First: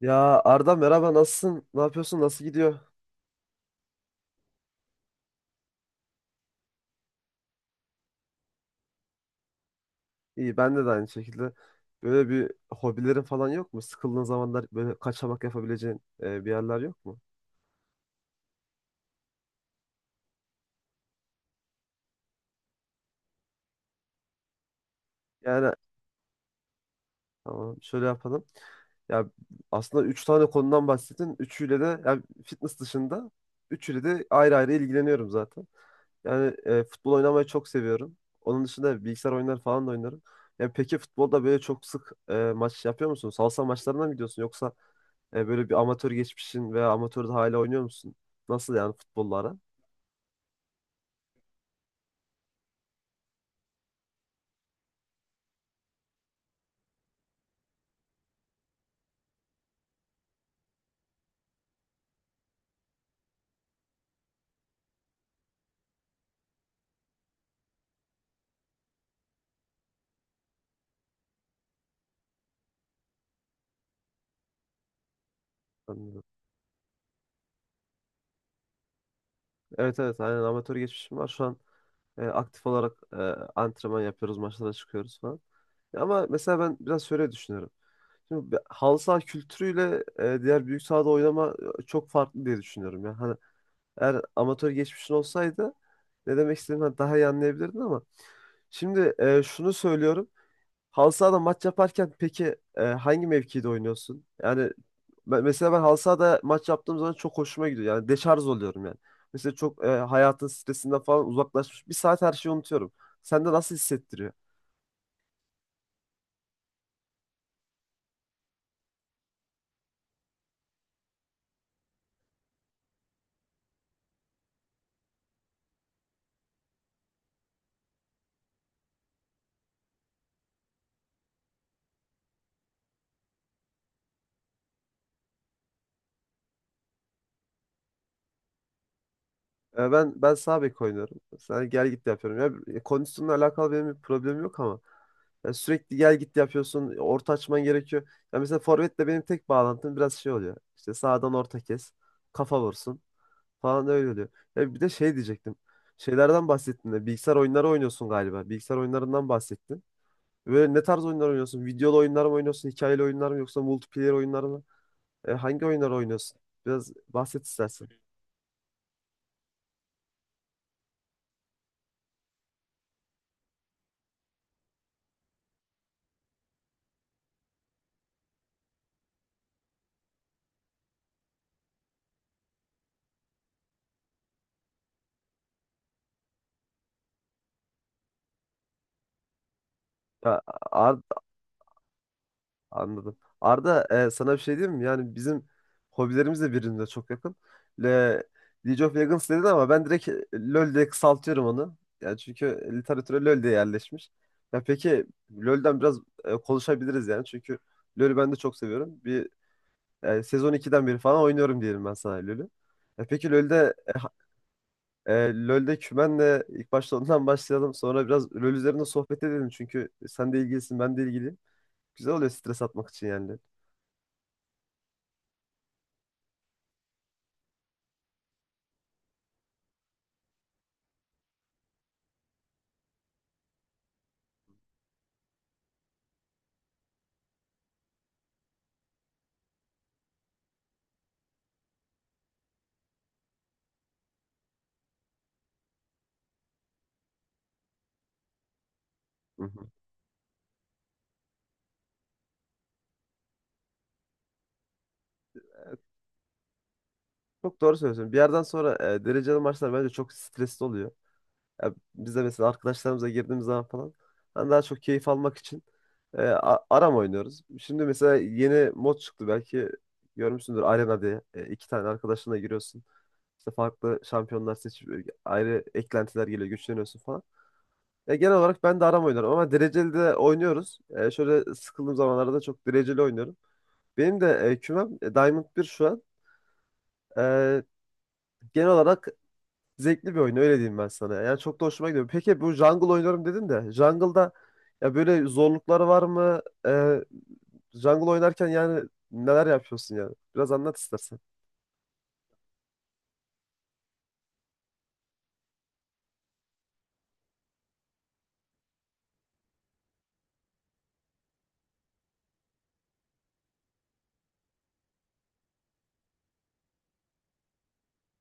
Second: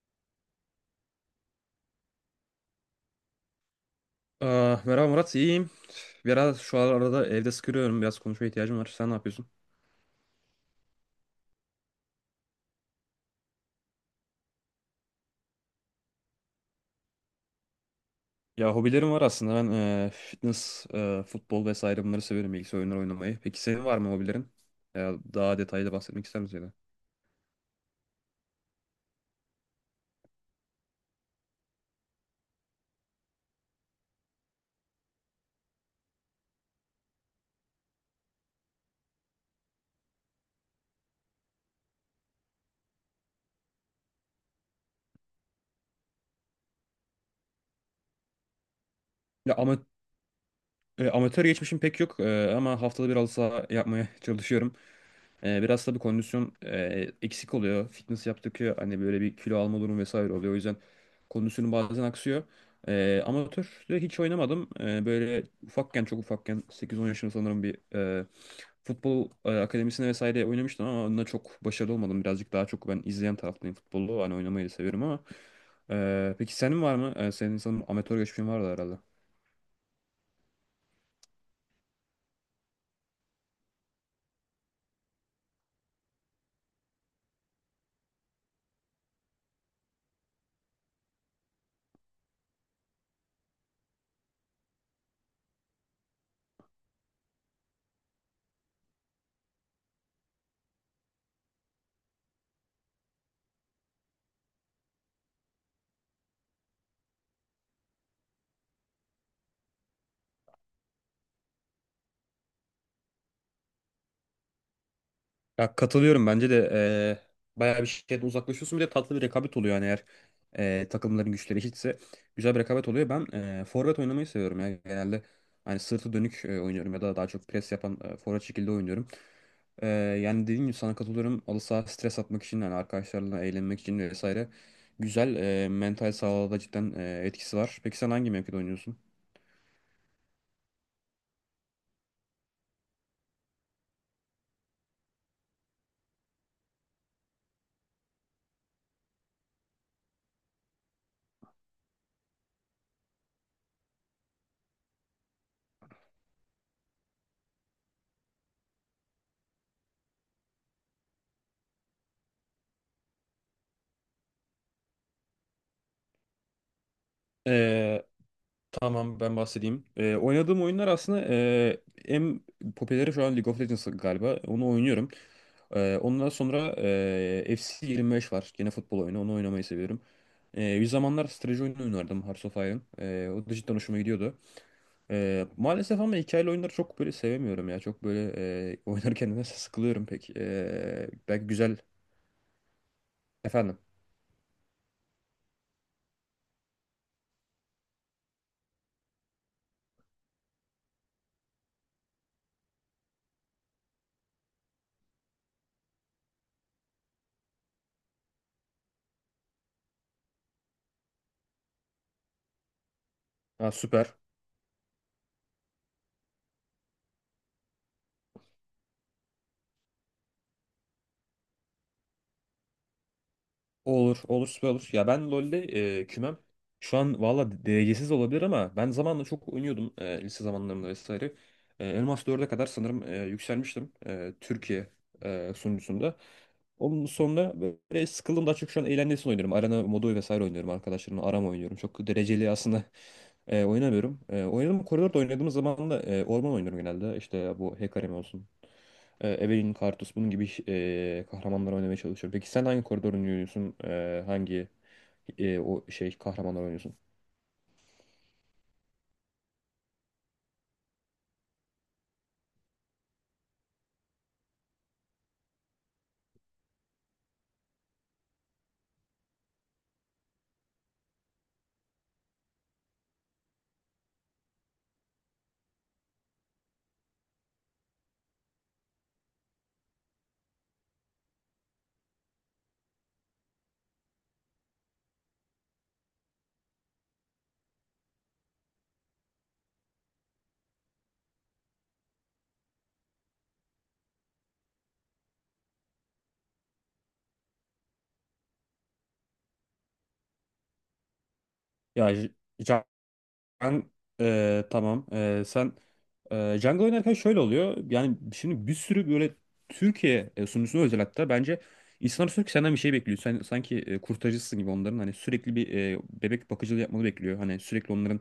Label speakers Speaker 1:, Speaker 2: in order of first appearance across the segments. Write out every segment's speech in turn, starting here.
Speaker 1: Ya Arda merhaba, nasılsın? Ne yapıyorsun? Nasıl gidiyor?
Speaker 2: Aa, merhaba Murat, iyiyim. Biraz şu arada evde sıkılıyorum, biraz konuşmaya ihtiyacım var. Sen ne yapıyorsun?
Speaker 1: İyi, ben de aynı şekilde. Böyle bir hobilerin falan yok mu? Sıkıldığın zamanlar böyle kaçamak yapabileceğin bir yerler yok mu?
Speaker 2: Ya hobilerim var aslında. Ben fitness, futbol vesaire bunları severim, bilgisayar oyunları oynamayı. Peki senin var mı hobilerin? Ya daha
Speaker 1: Yani
Speaker 2: detaylı bahsetmek ister misin? Ya da?
Speaker 1: tamam, şöyle yapalım. Ya aslında üç tane konudan bahsettin. Üçüyle de yani fitness dışında üçüyle de ayrı ayrı ilgileniyorum zaten. Yani futbol oynamayı çok seviyorum. Onun dışında bilgisayar oyunları falan da oynarım. Yani peki futbolda böyle çok sık maç yapıyor musun? Salsa maçlarına mı gidiyorsun, yoksa böyle bir amatör geçmişin veya amatörde hala oynuyor musun? Nasıl yani,
Speaker 2: Ya
Speaker 1: futbollara?
Speaker 2: ama, amatör geçmişim pek yok ama haftada bir halı saha yapmaya çalışıyorum. Biraz tabii kondisyon eksik oluyor. Fitness yaptıkça hani böyle bir kilo alma durumu vesaire oluyor. O yüzden kondisyonum bazen aksıyor. Amatörde hiç oynamadım. Böyle ufakken çok ufakken 8-10 yaşında sanırım bir futbol akademisine vesaire oynamıştım ama onunla çok başarılı olmadım. Birazcık daha çok ben izleyen taraftayım futbolu. Hani oynamayı da seviyorum ama.
Speaker 1: Anladım.
Speaker 2: Peki senin var mı? Senin sanırım amatör geçmişin vardı herhalde.
Speaker 1: Evet, evet, aynen amatör geçmişim var. Şu an aktif olarak antrenman yapıyoruz, maçlara çıkıyoruz falan. Ya ama mesela ben biraz şöyle düşünüyorum. Şimdi bir halı saha kültürüyle diğer büyük sahada oynama çok farklı diye düşünüyorum. Yani, hani eğer amatör geçmişin olsaydı ne demek istediğini daha iyi anlayabilirdin, ama şimdi şunu söylüyorum. Halı sahada maç yaparken peki hangi mevkide oynuyorsun? Yani mesela ben halı sahada maç yaptığım zaman çok hoşuma gidiyor. Yani deşarj oluyorum yani. Mesela çok hayatın stresinden falan uzaklaşmış. Bir saat her şeyi unutuyorum. Sende nasıl hissettiriyor?
Speaker 2: Ya katılıyorum bence de bayağı bir şeyden uzaklaşıyorsun. Bir de tatlı bir rekabet oluyor yani eğer takımların güçleri eşitse güzel bir rekabet oluyor. Ben forvet oynamayı seviyorum ya genelde. Hani sırtı dönük oynuyorum ya da daha çok pres yapan forvet şekilde oynuyorum. Yani dediğim gibi sana katılıyorum. Halı saha stres atmak için yani arkadaşlarla eğlenmek için vesaire güzel, mental sağlığa da cidden, etkisi var. Peki sen hangi mevkide
Speaker 1: Ya ben sağ bek oynuyorum. Sen gel git yapıyorum. Ya kondisyonla alakalı benim bir problemim yok, ama ya sürekli gel git yapıyorsun. Orta açman gerekiyor. Ya mesela forvetle benim tek bağlantım biraz şey oluyor. İşte sağdan orta kes, kafa vursun falan, öyle oluyor. Ya bir de şey diyecektim. Şeylerden bahsettin de bilgisayar oyunları oynuyorsun galiba. Bilgisayar oyunlarından bahsettin. Böyle ne tarz oyunlar oynuyorsun? Videolu oyunlar mı oynuyorsun? Hikayeli oyunlar mı, yoksa multiplayer oyunlar mı? Hangi oyunlar oynuyorsun? Biraz bahset istersen.
Speaker 2: oynuyorsun? Tamam ben bahsedeyim. Oynadığım oyunlar aslında en popüleri şu an League of Legends galiba. Onu oynuyorum. Ondan sonra FC 25 var. Gene futbol oyunu. Onu oynamayı seviyorum. Bir zamanlar strateji oyunu oynardım Hearts of Iron. O da cidden hoşuma gidiyordu. Maalesef ama hikayeli oyunları çok böyle sevemiyorum ya. Çok böyle oynarken de sıkılıyorum pek.
Speaker 1: Ya, Ar-
Speaker 2: Belki güzel.
Speaker 1: anladım.
Speaker 2: Efendim.
Speaker 1: Arda, sana bir şey diyeyim mi? Yani bizim hobilerimiz de birbirine çok yakın. Le, League of Legends dedin, ama ben direkt LoL diye kısaltıyorum onu. Yani çünkü literatüre LoL diye yerleşmiş. Ya peki LoL'den biraz konuşabiliriz yani. Çünkü LoL'ü ben de çok seviyorum. Bir sezon iki'den beri falan oynuyorum diyelim ben sana LoL'ü. Ya peki
Speaker 2: Ha,
Speaker 1: LoL'de e, ha-
Speaker 2: süper.
Speaker 1: e, LoL'de kümenle ilk başta ondan başlayalım. Sonra biraz LoL üzerinde sohbet edelim. Çünkü sen de ilgilisin, ben de ilgiliyim. Güzel oluyor stres atmak için yani.
Speaker 2: Olur, olur, süper olur. Ya ben LoL'de kümem şu an valla derecesiz olabilir ama ben zamanla çok oynuyordum lise zamanlarımda vesaire. Elmas dörde kadar sanırım yükselmiştim Türkiye sunucusunda. Onun sonra böyle sıkıldım, daha çok şu an eğlencesini oynuyorum. Arena modu vesaire oynuyorum arkadaşlarımla. Arama oynuyorum. Çok dereceli aslında oynamıyorum. Oynadığım koridorda oynadığım zaman da orman oynuyorum genelde. İşte bu Hecarim olsun. Evelyn Kartus bunun gibi kahramanlar oynamaya çalışıyor. Peki sen hangi koridor oynuyorsun? Hangi o şey kahramanlar oynuyorsun?
Speaker 1: Çok doğru söylüyorsun. Bir yerden sonra dereceli maçlar bence çok stresli oluyor. Ya biz de mesela arkadaşlarımıza girdiğimiz zaman falan ben daha çok keyif almak için aram oynuyoruz. Şimdi mesela yeni mod çıktı, belki görmüşsündür, Arena diye. İki tane arkadaşınla giriyorsun. İşte farklı şampiyonlar seçip ayrı eklentiler geliyor, güçleniyorsun falan. Ya genel olarak ben de aram oynarım ama dereceli de oynuyoruz. Şöyle sıkıldığım zamanlarda çok dereceli oynuyorum. Benim de kümem Diamond bir şu an. E, Genel olarak zevkli bir oyun, öyle diyeyim ben sana. Yani çok da hoşuma gidiyor. Peki bu jungle oynuyorum dedin de jungle'da ya böyle zorlukları var mı? Ee, Jungle oynarken yani neler yapıyorsun yani? Biraz anlat istersen.
Speaker 2: Ya Ben Tamam. Sen jungle oynarken şöyle oluyor. Yani şimdi bir sürü böyle Türkiye sunucusuna özel hatta bence insanlar sürekli senden bir şey bekliyor, sen sanki kurtarıcısın gibi onların, hani sürekli bir bebek bakıcılığı yapmanı bekliyor, hani sürekli onların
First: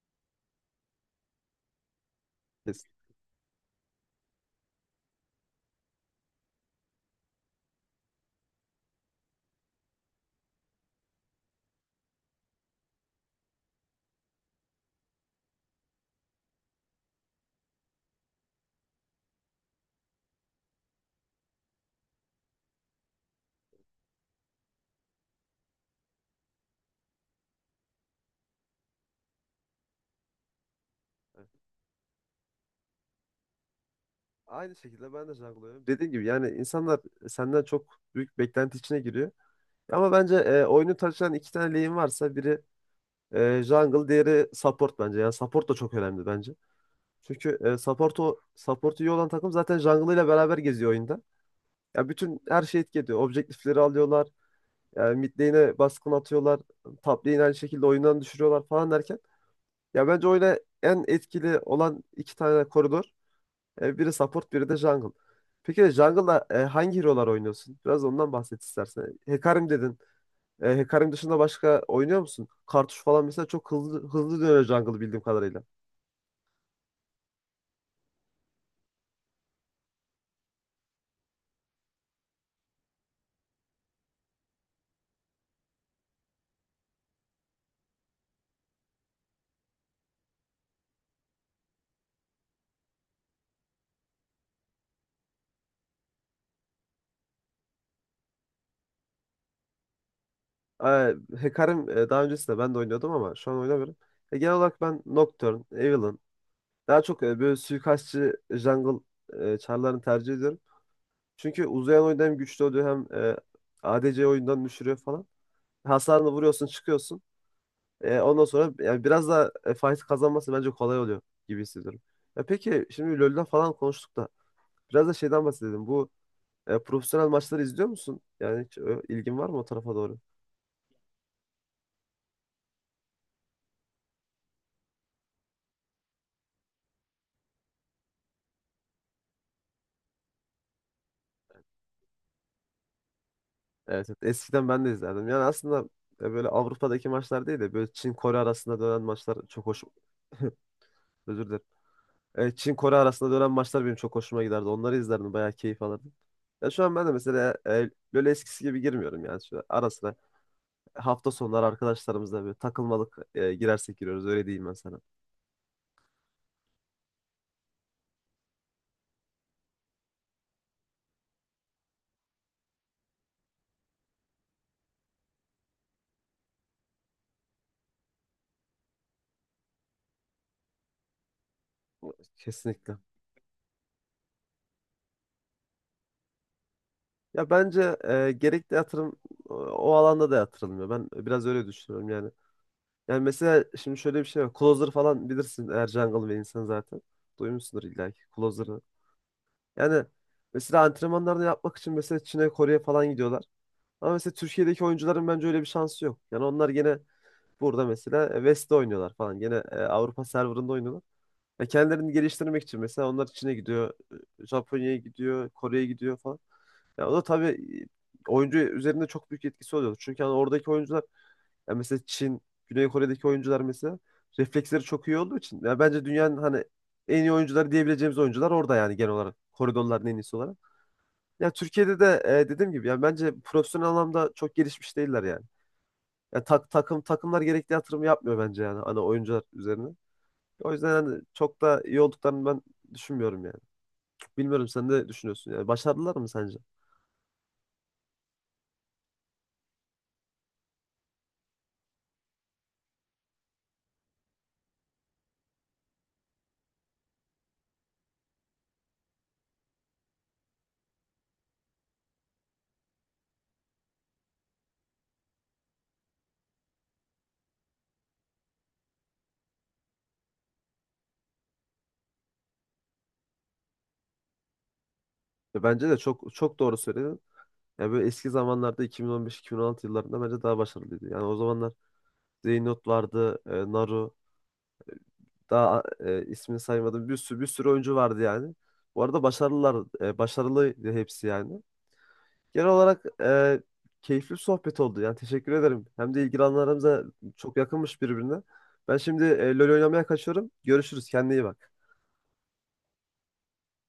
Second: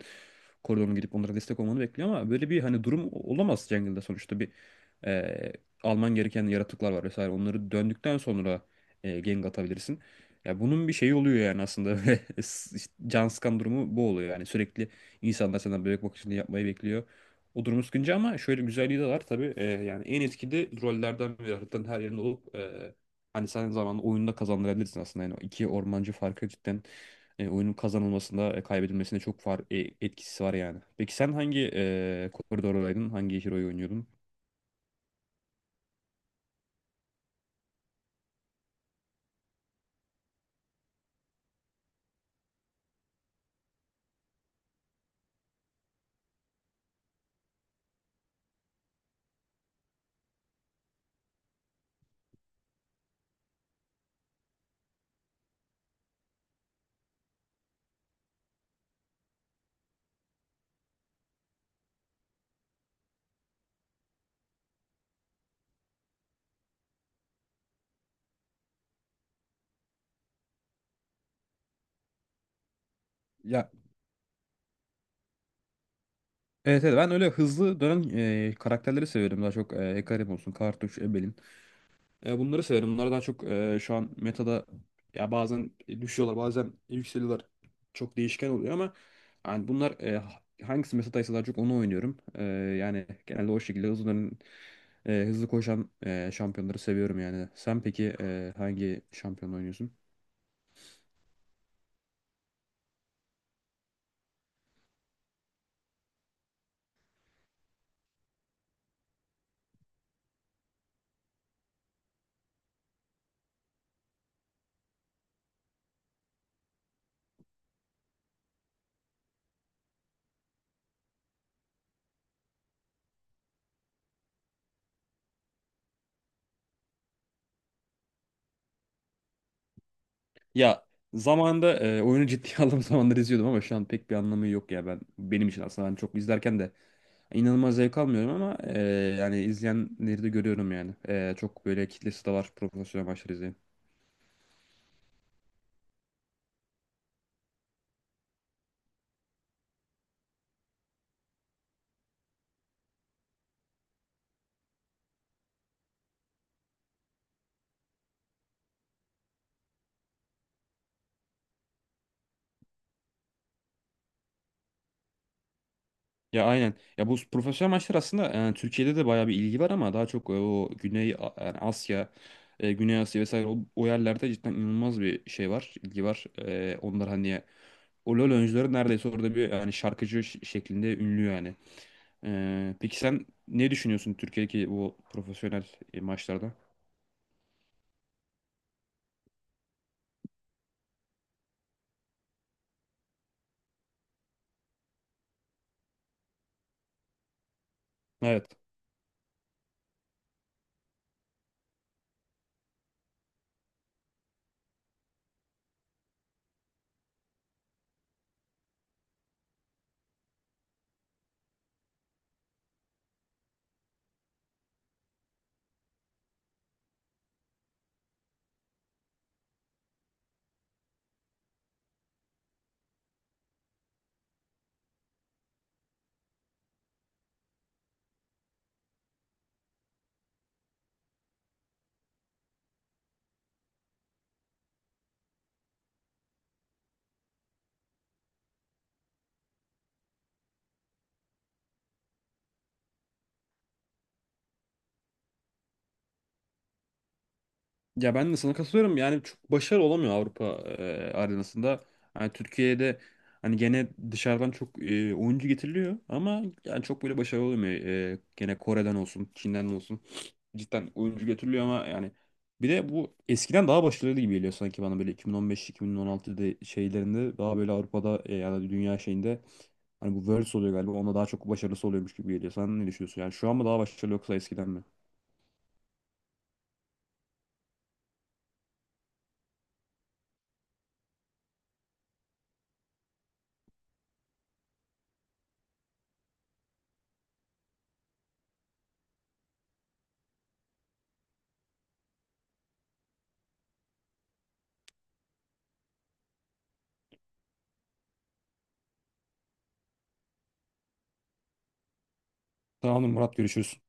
Speaker 2: koridoruna gidip onlara destek olmanı bekliyor ama böyle bir hani
Speaker 1: Kesin.
Speaker 2: durum olamaz jungle'da. Sonuçta bir e, alman gereken yaratıklar var vesaire, onları döndükten sonra gank atabilirsin. Ya bunun bir şeyi oluyor yani aslında can sıkan durumu bu oluyor, yani sürekli İnsanlar senden bebek bakıcılığı yapmayı bekliyor. O durum sıkıcı ama şöyle güzelliği de var tabii. Yani en etkili rollerden biri, haritanın her yerinde olup hani sen zamanla oyunda kazandırabilirsin aslında. Yani o iki ormancı farkı cidden oyunun kazanılmasında kaybedilmesinde çok etkisi var yani. Peki sen
Speaker 1: Evet.
Speaker 2: hangi koridordaydın? Hangi hero'yu oynuyordun?
Speaker 1: Aynı şekilde ben de jungle oynuyorum. Dediğim gibi yani insanlar senden çok büyük beklenti içine giriyor. Ama bence oyunu taşıyan iki tane lane varsa biri jungle, diğeri support bence. Yani support da çok önemli bence. Çünkü support, o support iyi olan takım zaten jungle ile beraber geziyor oyunda. Ya bütün her şey etki ediyor. Objektifleri alıyorlar. Yani mid lane'e baskın atıyorlar. Top lane'i aynı şekilde oyundan düşürüyorlar falan derken. Ya bence oyuna en etkili olan iki tane koridor. Biri support, biri de jungle. Peki jungle'da hangi hero'lar oynuyorsun? Biraz ondan bahset istersen. Hecarim dedin. Hecarim dışında başka oynuyor musun? Kartuş falan mesela
Speaker 2: Ya
Speaker 1: çok hızlı hızlı dönüyor jungle bildiğim kadarıyla.
Speaker 2: evet, evet, ben öyle hızlı dönen karakterleri seviyorum. Daha çok Hecarim olsun, Kartuş, Ebelin. Bunları severim. Bunlar daha çok şu an metada ya bazen düşüyorlar, bazen yükseliyorlar. Çok değişken oluyor ama yani bunlar, hangisi metadaysa daha çok onu oynuyorum. Yani genelde o şekilde hızlıların hızlı koşan şampiyonları seviyorum yani. Sen peki hangi şampiyon oynuyorsun?
Speaker 1: E, Hecarim daha öncesinde ben de oynuyordum, ama şu an oynamıyorum. Genel olarak ben Nocturne, Evelynn, daha çok böyle suikastçı jungle çarlarını tercih ediyorum. Çünkü uzayan oyunda hem güçlü oluyor, hem ADC oyundan düşürüyor falan. Hasarını vuruyorsun, çıkıyorsun. Ondan sonra yani biraz da fight kazanması bence kolay oluyor gibi hissediyorum. Ya peki şimdi LoL'den falan konuştuk da biraz da şeyden bahsedelim. Bu profesyonel maçları izliyor musun? Yani hiç ilgin var mı o tarafa doğru?
Speaker 2: Ya zamanında oyunu ciddiye aldığım zamanlar izliyordum ama şu an pek bir anlamı yok ya, ben, benim için aslında ben çok izlerken de İnanılmaz zevk almıyorum ama yani izleyenleri de görüyorum yani. Çok böyle kitlesi de var profesyonel maçları izleyen.
Speaker 1: Evet, evet. Eskiden ben de izlerdim. Yani aslında böyle Avrupa'daki maçlar değil de böyle Çin Kore arasında dönen maçlar çok hoş. Özür dilerim. Çin Kore arasında dönen maçlar benim çok hoşuma giderdi. Onları izlerdim. Bayağı keyif alırdım. Ya şu an ben de mesela LoL eskisi gibi girmiyorum yani. Şu ara sıra hafta sonları arkadaşlarımızla böyle takılmalık girersek giriyoruz. Öyle diyeyim ben sana.
Speaker 2: Ya aynen. Ya bu profesyonel maçlar aslında Türkiye'de de bayağı bir ilgi var ama daha çok o yani Asya, Güney Asya vesaire, o yerlerde cidden inanılmaz bir şey var, ilgi var. Onlar hani o LoL oyuncuları neredeyse orada bir yani şarkıcı şeklinde ünlü yani.
Speaker 1: Kesinlikle.
Speaker 2: Peki sen ne düşünüyorsun Türkiye'deki bu profesyonel maçlarda?
Speaker 1: Ya bence gerekli yatırım o alanda da yatırılmıyor. Ben biraz öyle düşünüyorum yani. Yani mesela şimdi şöyle bir şey var. Closer falan bilirsin, eğer jungle ve insan zaten. Duymuşsundur illa ki
Speaker 2: Evet.
Speaker 1: Closer'ı. Yani mesela antrenmanlarını yapmak için mesela Çin'e, Kore'ye falan gidiyorlar. Ama mesela Türkiye'deki oyuncuların bence öyle bir şansı yok. Yani onlar gene burada mesela West'te oynuyorlar falan. Gene Avrupa serverında oynuyorlar. Ve kendilerini geliştirmek için mesela onlar Çin'e gidiyor, Japonya'ya gidiyor, Kore'ye gidiyor falan. Ya o da tabii oyuncu üzerinde çok büyük etkisi oluyor. Çünkü hani oradaki oyuncular, ya mesela Çin, Güney Kore'deki oyuncular mesela refleksleri çok iyi olduğu için. Ya bence dünyanın hani en iyi oyuncuları diyebileceğimiz oyuncular orada yani genel olarak. Koridorların en iyisi olarak. Ya Türkiye'de de dediğim gibi yani bence profesyonel anlamda çok gelişmiş değiller yani. Ya takımlar gerekli yatırım yapmıyor bence, yani hani oyuncular üzerine. O yüzden hani çok da iyi olduklarını ben düşünmüyorum yani. Bilmiyorum sen ne düşünüyorsun yani. Başardılar mı sence?
Speaker 2: Ya ben de sana katılıyorum. Yani çok başarılı olamıyor Avrupa arenasında. Yani Türkiye'de hani gene dışarıdan çok oyuncu getiriliyor ama yani çok böyle başarılı olamıyor. Gene Kore'den olsun, Çin'den olsun, cidden oyuncu getiriliyor ama yani, bir de bu eskiden daha başarılı gibi geliyor sanki bana, böyle 2015-2016'da şeylerinde daha böyle Avrupa'da, ya da dünya şeyinde hani bu Worlds oluyor galiba, onda daha çok başarılısı oluyormuş gibi geliyor. Sen ne düşünüyorsun? Yani şu an mı daha başarılı yoksa eskiden mi?
Speaker 1: Ya bence de çok çok doğru söyledin. Ya böyle eski zamanlarda 2015-2016 yıllarında bence daha başarılıydı. Yani o zamanlar Zeynout vardı, Naru, daha ismini saymadım. Bir sürü bir sürü oyuncu vardı yani. Bu arada başarılılar, başarılıydı hepsi yani. Genel olarak keyifli bir sohbet oldu. Yani teşekkür ederim. Hem de ilgi alanlarımız da çok yakınmış birbirine. Ben şimdi LoL oynamaya kaçıyorum. Görüşürüz. Kendine iyi bak.
Speaker 2: Tamamdır Murat, görüşürüz.